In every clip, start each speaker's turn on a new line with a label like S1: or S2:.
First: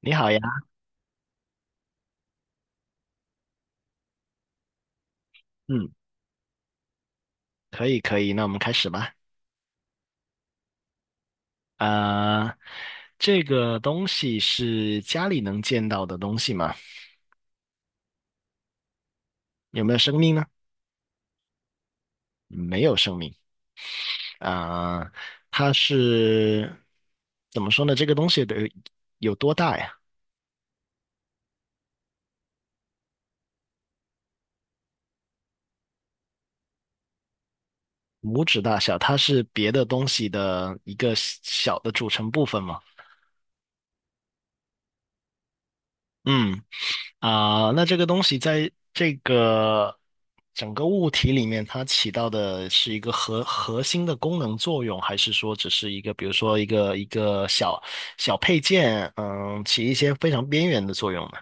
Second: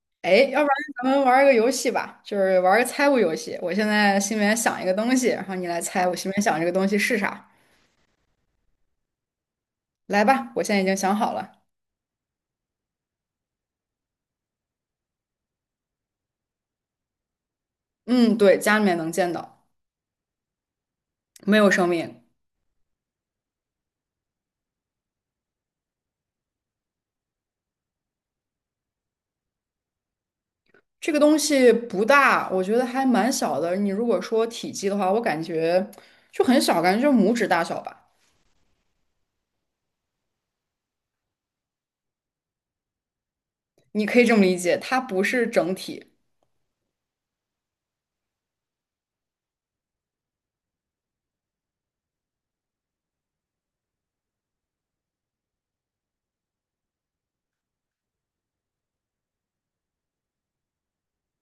S1: 你好
S2: 哎，
S1: 呀，
S2: 要不然咱们玩一个游戏吧，就是玩儿个猜物游戏。我现在心里面想一个东西，然后你来
S1: 嗯，
S2: 猜我心里面想这个东西是啥。
S1: 可以可以，那我们开始吧。
S2: 来吧，我现在已经想好了。
S1: 啊、这个东西是家里能见到的东西吗？
S2: 嗯，对，家里面能见到，
S1: 有没有生命呢？
S2: 没有生命。
S1: 没有生命。啊、它是怎么说呢？这个东西得有多大呀？
S2: 这个东西不大，我觉得还蛮小的。你如果说体积的话，我感觉就很小，感觉就是拇指大小吧。
S1: 拇指大小，它是别的东西的一个小的组成部分吗？
S2: 你可以这么理解，它不是整体。
S1: 嗯。啊，那这个东西在这个整个物体里面，它起到的是一个核心的功能作用，还是说只是一个，比如说一个小配件，嗯，起一些非常边缘的作用呢？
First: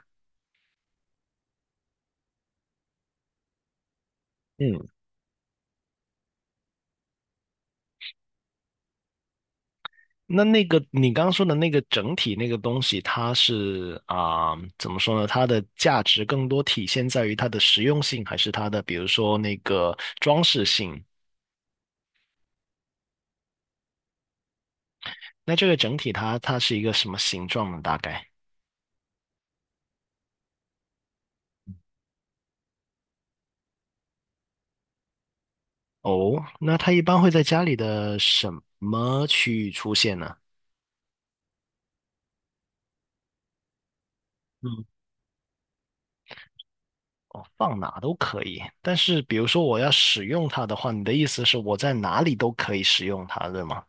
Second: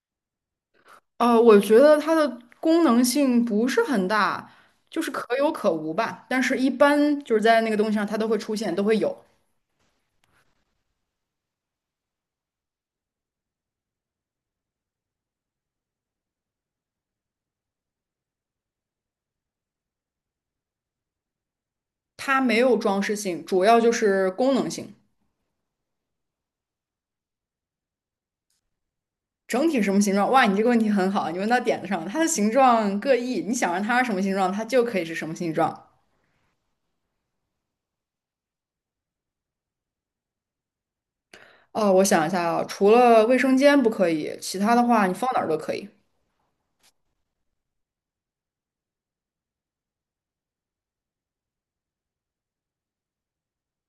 S2: 我觉得它的功能性不是很大，
S1: 嗯。
S2: 就是可有可无吧。但是一般就是在那个东西上，它都会出现，都会有。
S1: 那你刚刚说的那个整体那个东西，它是啊，怎么说呢？它的价值更多体现在于它的实用性，还是它的比如说那个装饰性？
S2: 它没有装饰性，主要就是功能性。
S1: 那这个整体它是一个什么形状呢？大概？
S2: 整体什么形状？哇，你这个问题很好，你问到点子上了。它的形状各异，你想让它是什么形状，它就可以是什么形状。
S1: 哦，那它一般会在家里的什么区域出现呢？
S2: 哦，我想一下啊，除了卫生间不可以，其他的
S1: 嗯。
S2: 话你放哪儿都可以。
S1: 哦，放哪都可以。但是，比如说我要使用它的话，你的意思是我在哪里都可以使用它，对吗？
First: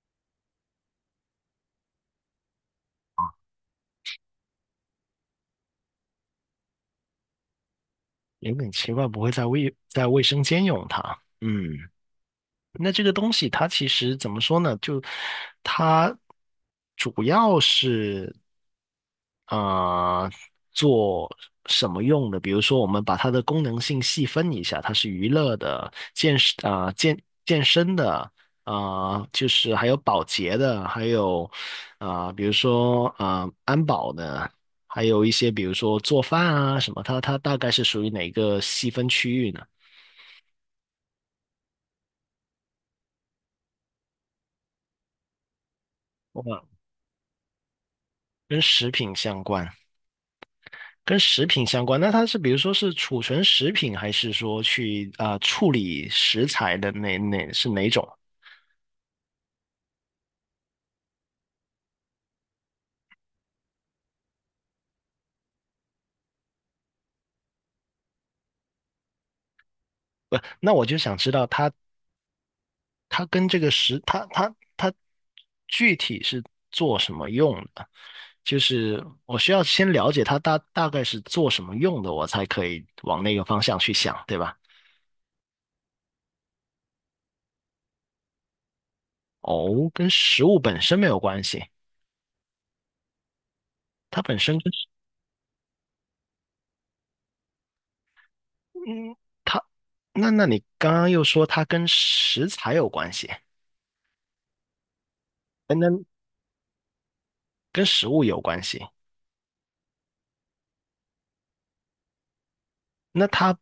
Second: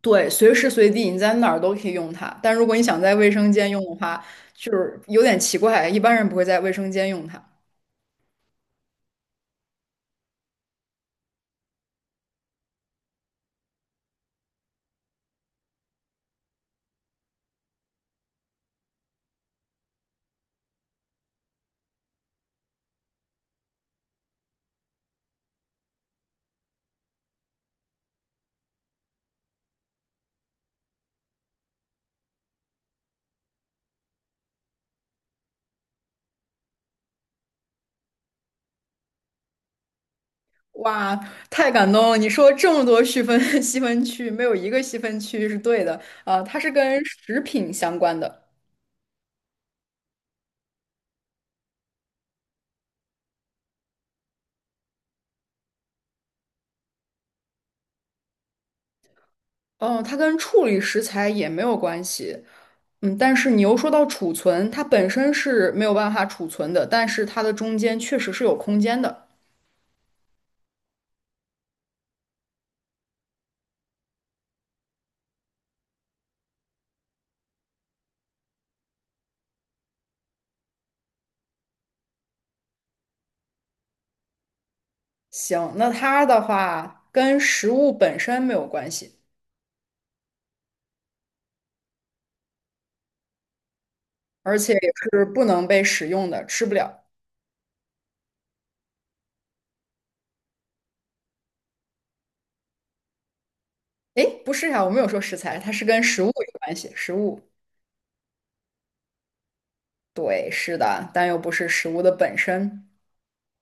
S2: 对，随时随地你在哪儿都可以用它。但如果你想在卫生间用的话，就是有点奇怪，一般人不会在卫生间用它。
S1: 有点奇怪，不会在卫生间用它。嗯。那这个东西它其实怎么说呢？就它主要是。啊、做什么用的？比如说，我们把它的功能性细分一下，它是娱乐的、健身啊、健身的就是还有保洁的，还有比如说安保的，还有一些比如说做饭啊什么，它大概是属于哪个细分区域呢？
S2: 哇，太感动了！你说这么多细分 细分区，没有一个细分区是对的。啊、它
S1: 哇，
S2: 是跟食品相关的。
S1: 跟食品相关。跟食品相关，那它是比如说是储存食品，还是说去处理食材的哪是哪种？
S2: 哦，它跟处理食材也没有关系，嗯，但是你又说到储存，它本身是没有办法储存的，但是它的中间确实是有空间的。
S1: 不，那我就想知道它跟这个食，它具体是做什么用的？就是我需要先了解它大概是做什么用的，我才可以往那个方向去想，对吧？
S2: 行，那它的话跟食物本身没有关系，
S1: 哦，跟食物本身没有关系，它本身
S2: 而
S1: 跟
S2: 且也是不能被使用的，吃不了。
S1: 嗯，它那你刚刚又说它跟食材有关系，
S2: 诶，不是呀，我没有说食材，它
S1: 跟
S2: 是跟
S1: 跟
S2: 食物有关系，食物，
S1: 跟食物有关系，
S2: 对，是的，但又不是食物的本身，
S1: 那它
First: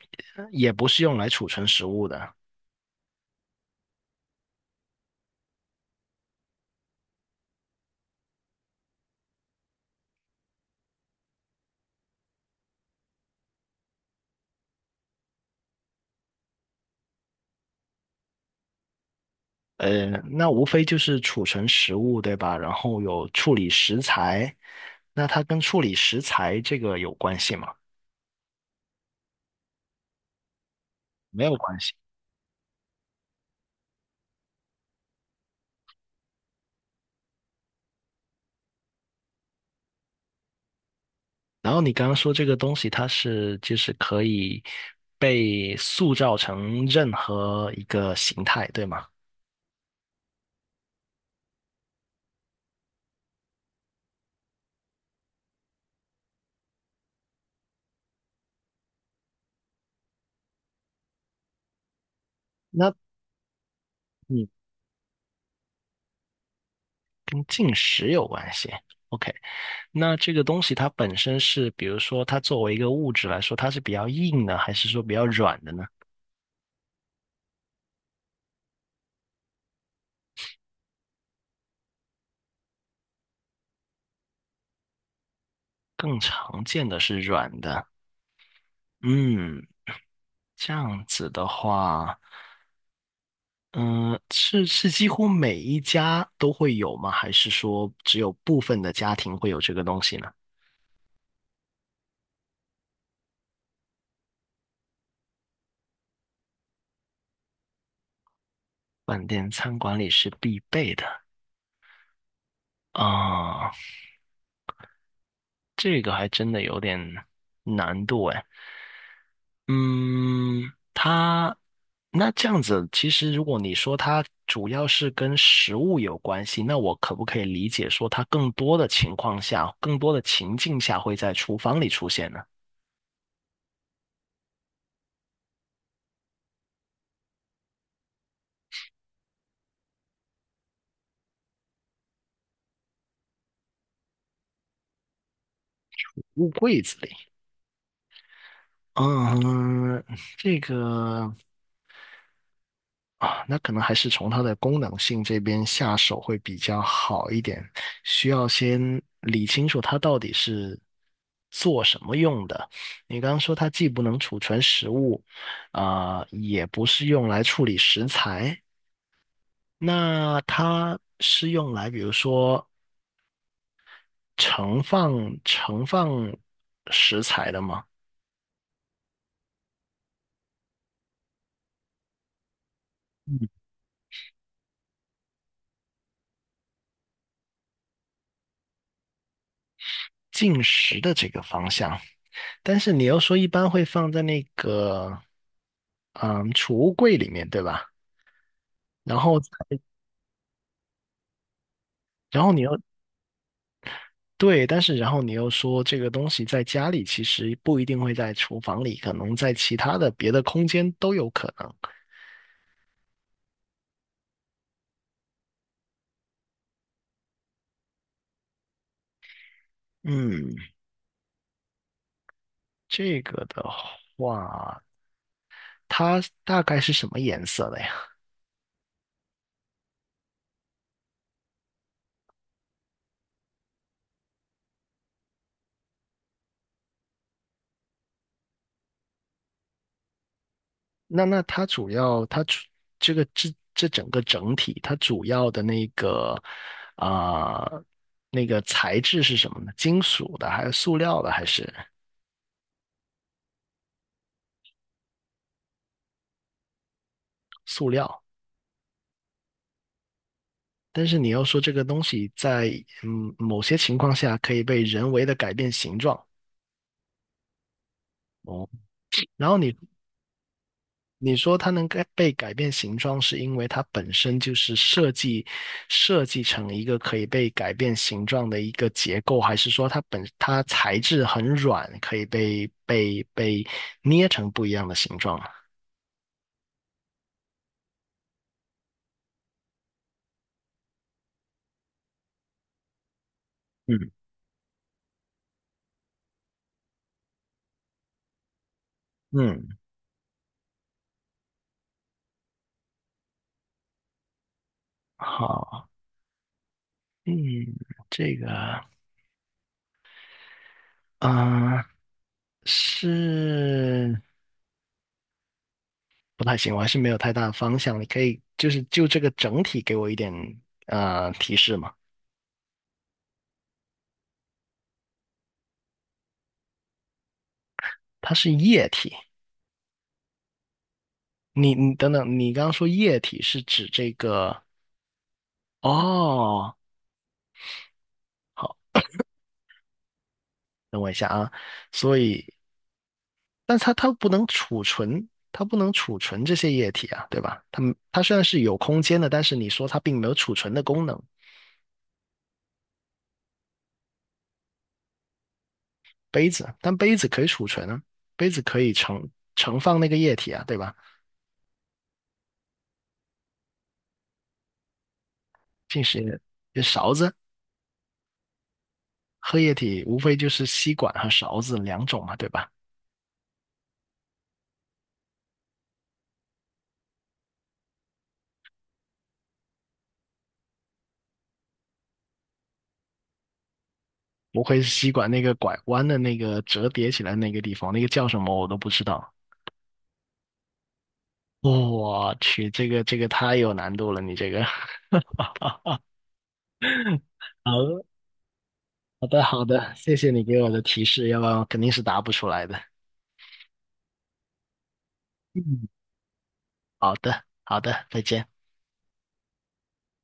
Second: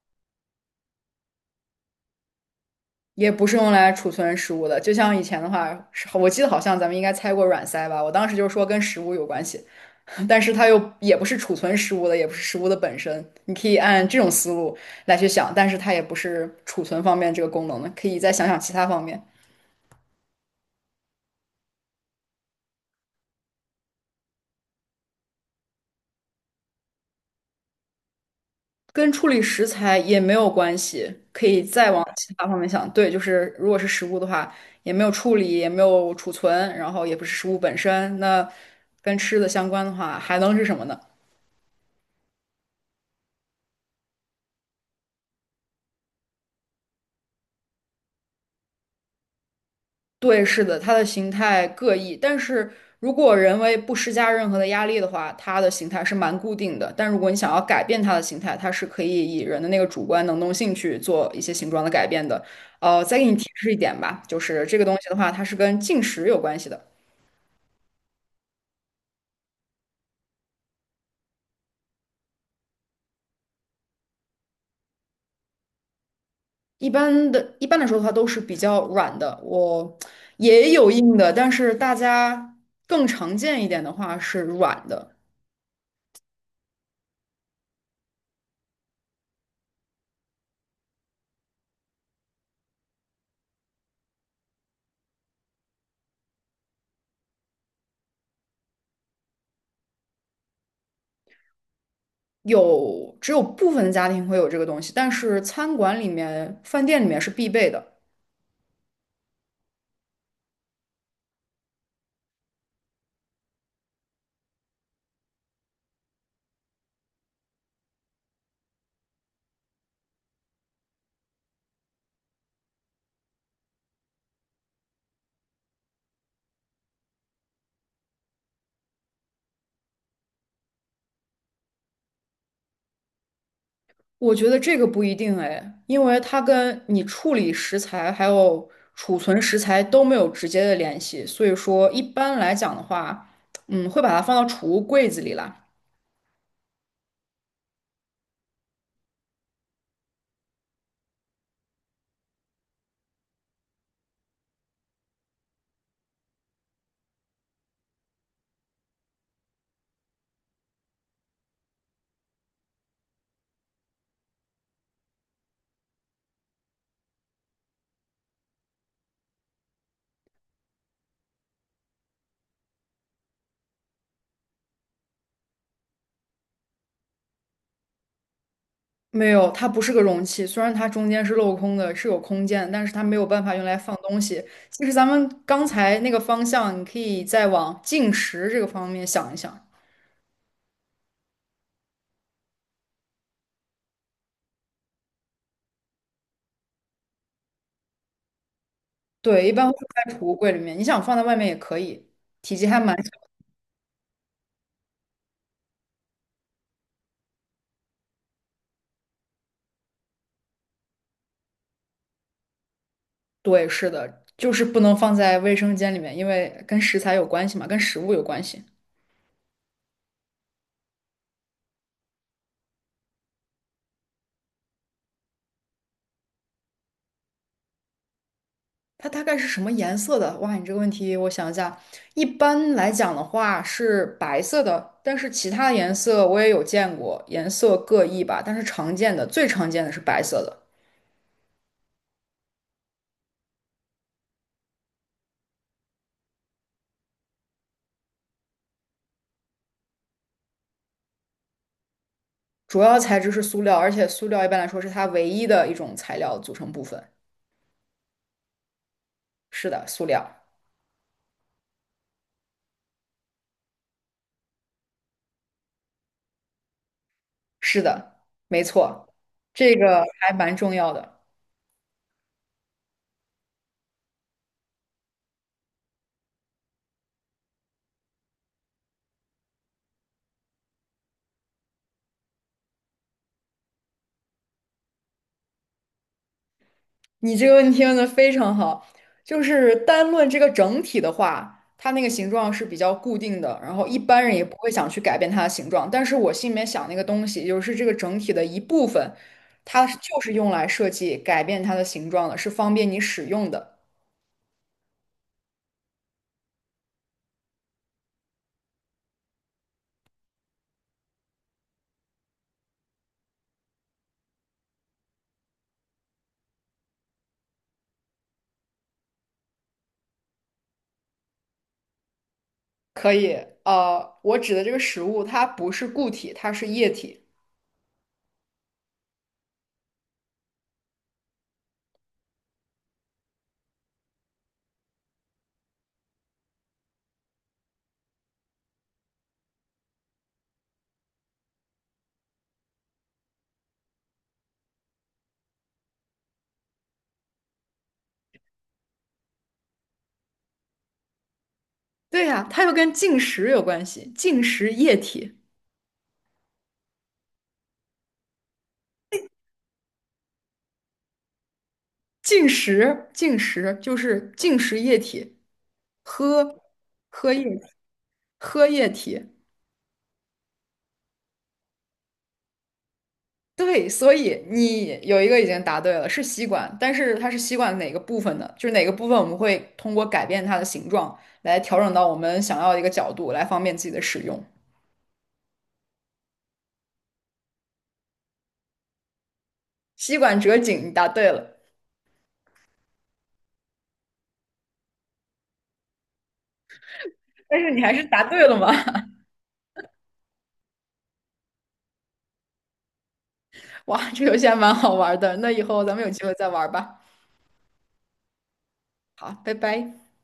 S1: 也不是用来储存食物的。
S2: 也不是用来储存食物的。就像以前的话，是我记得好像咱们应该猜过软塞吧，我当时就说跟食物有关系。但是它又也不是储存食物的，也不是食物的本身。你可以按这种思路来去想，但是它也不是储存方面这个功能的，可以再想想其他方面，
S1: 呃，那无非就是储存食物，对吧？然后有处理食材，那它跟处理食材这个有关系吗？
S2: 跟处理食材也没有关系，
S1: 没
S2: 可
S1: 有
S2: 以
S1: 关
S2: 再
S1: 系。
S2: 往其他方面想。对，就是如果是食物的话，也没有处理，也没有储存，然后也不是食物本身，那跟吃的相关的话，还能是什么呢？
S1: 然后你刚刚说这个东西，它是就是可以被塑造成任何一个形态，对吗？
S2: 对，是的，它的形态各异，但是如果人为不施加任何的压力的话，它的形态是蛮固定的。但如果你想要改变它的形态，它是可以以人的那个主观能动性去做一些形状的改变的。
S1: 那
S2: 再给你提示一点吧，就
S1: 你
S2: 是这个东西的话，它是跟进食有关系的。
S1: 跟进食有关系。OK，那这个东西它本身是，比如说它作为一个物质来说，它是比较硬的，还是说比较软的呢？
S2: 一般的，一般来说的话都是比较软的，我也有硬的，但是大家更常见一点的话是软的。
S1: 更常见的是软的。嗯，这样子的话，嗯，是几乎每一家都会有吗？还是说只有部分的家庭会有这个东西呢？
S2: 有，只有部分的家庭会有这个东西，但是餐馆里面、饭店里面是必备的。
S1: 饭店餐馆里是必备的。啊，这个还真的有点难度哎。嗯。它那这样子，其实如果你说它主要是跟食物有关系，那我可不可以理解说它更多的情况下，更多的情境下会在厨房里出现呢？
S2: 我觉得这个不一定哎，因为它跟你处理食材还有储存食材都没有直接的联系，所以说一般来讲的话，嗯，会把它放到储物柜子里啦。
S1: 物柜子里。嗯。这个啊，那可能还是从它的功能性这边下手会比较好一点，需要先理清楚它到底是做什么用的。你刚刚说它既不能储存食物，也不是用来处理食材，那它是用来比如说盛放盛放食材的吗？
S2: 没有，它不是个容器，虽然它中间是镂空的，是有空间，但是它没有办法用来放东西。其实咱们刚才那个方向，你可以再往进食这个方面想一想。
S1: 进食的这个方向。但是你又说一般会放在那个嗯储物柜里面，对吧？然后再
S2: 对，一般会放在储物柜里面，你想放在外面也可以，
S1: 然后
S2: 体
S1: 你
S2: 积
S1: 又
S2: 还蛮小。
S1: 对，但是你说这个东西在家里其实不一定会在厨房里，可能在其他的别的空间都有可能。
S2: 对，是的，就是不能放在卫生间里面，因为跟食材有关系嘛，跟食物有关系。
S1: 嗯。这个的话，它大概是什么颜色的呀？
S2: 它大概是什么颜色的？哇，你这个问题我想一下，一般来讲的话是白色的，但是其他颜色我也有见过，颜色各异吧。但是常见的，最常见的是白色的，
S1: 那它主要这个这这整个整体，它主要的那个啊、呃那个材质是什么呢？金属的还是塑料的还是
S2: 主要材质是塑料，而且塑料一般来说是它唯一的一种材料组成部分。
S1: 塑料？
S2: 是的，塑料。
S1: 但是你要说这个东西在嗯某些情况下可以被人为的改变形状
S2: 是的，没
S1: 哦，
S2: 错，
S1: 然后
S2: 这
S1: 你
S2: 个还蛮重要的。
S1: 你说它能改被改变形状，是因为它本身就是设计成一个可以被改变形状的一个结构，还是说它本它材质很软，可以被捏成不一样的形状啊。
S2: 你这个问题问的非常好，就是单论这个整体的话，它那个形状是比较固定的，然后一
S1: 嗯。
S2: 般人也不会想去改变它的形状。但是我心里面想那个东西，就是这个整体的一部分，
S1: 嗯，
S2: 它就是用来设计改变它的形状的，是方便你使用的。
S1: 好，嗯。这个啊，是不太行，我还是没有太大的方向。你可以就是就这个整体给我一点提示吗？
S2: 可以，我指的这个食物，它不是固体，它是液体。
S1: 它是液体，你等等，你刚刚说液体是指这个。哦，好，等我一下啊。所以，但它不能储存，它不能储存这些液体啊，对吧？它们它虽然是有空间的，但是你说它并没有储存的功能。
S2: 对呀，它又跟进食有关系，进食液体。
S1: 杯子，但杯子可以储存啊，杯子可以盛放那个液体啊，对吧？
S2: 进食，进食就是进食液体，
S1: 进时
S2: 喝
S1: 勺
S2: 喝
S1: 子
S2: 液喝液体。
S1: 喝液体，无非就是吸管和勺子两种嘛，对吧？
S2: 对，所以你有一个已经答对了，是吸管，但是它是吸管哪个部分呢？就是哪个部分我们会通过改变它的形状来调整到我们想要的一个角度，来方便自己的使用。
S1: 无非是吸管那个拐弯的那个折叠起来那个地方，那个叫什么我都不知道。
S2: 吸管折颈，你答对了，
S1: 哦我去，这个太有难度了，你这个。
S2: 但是你还是
S1: 好
S2: 答对了吗？
S1: 好的好的，谢谢你给我的提示，要不然我肯定是答不出来的。
S2: 哇，这游戏还蛮好玩的，那以后
S1: 嗯，
S2: 咱们有机会再玩吧。
S1: 好的好的，再见。
S2: 好，拜拜。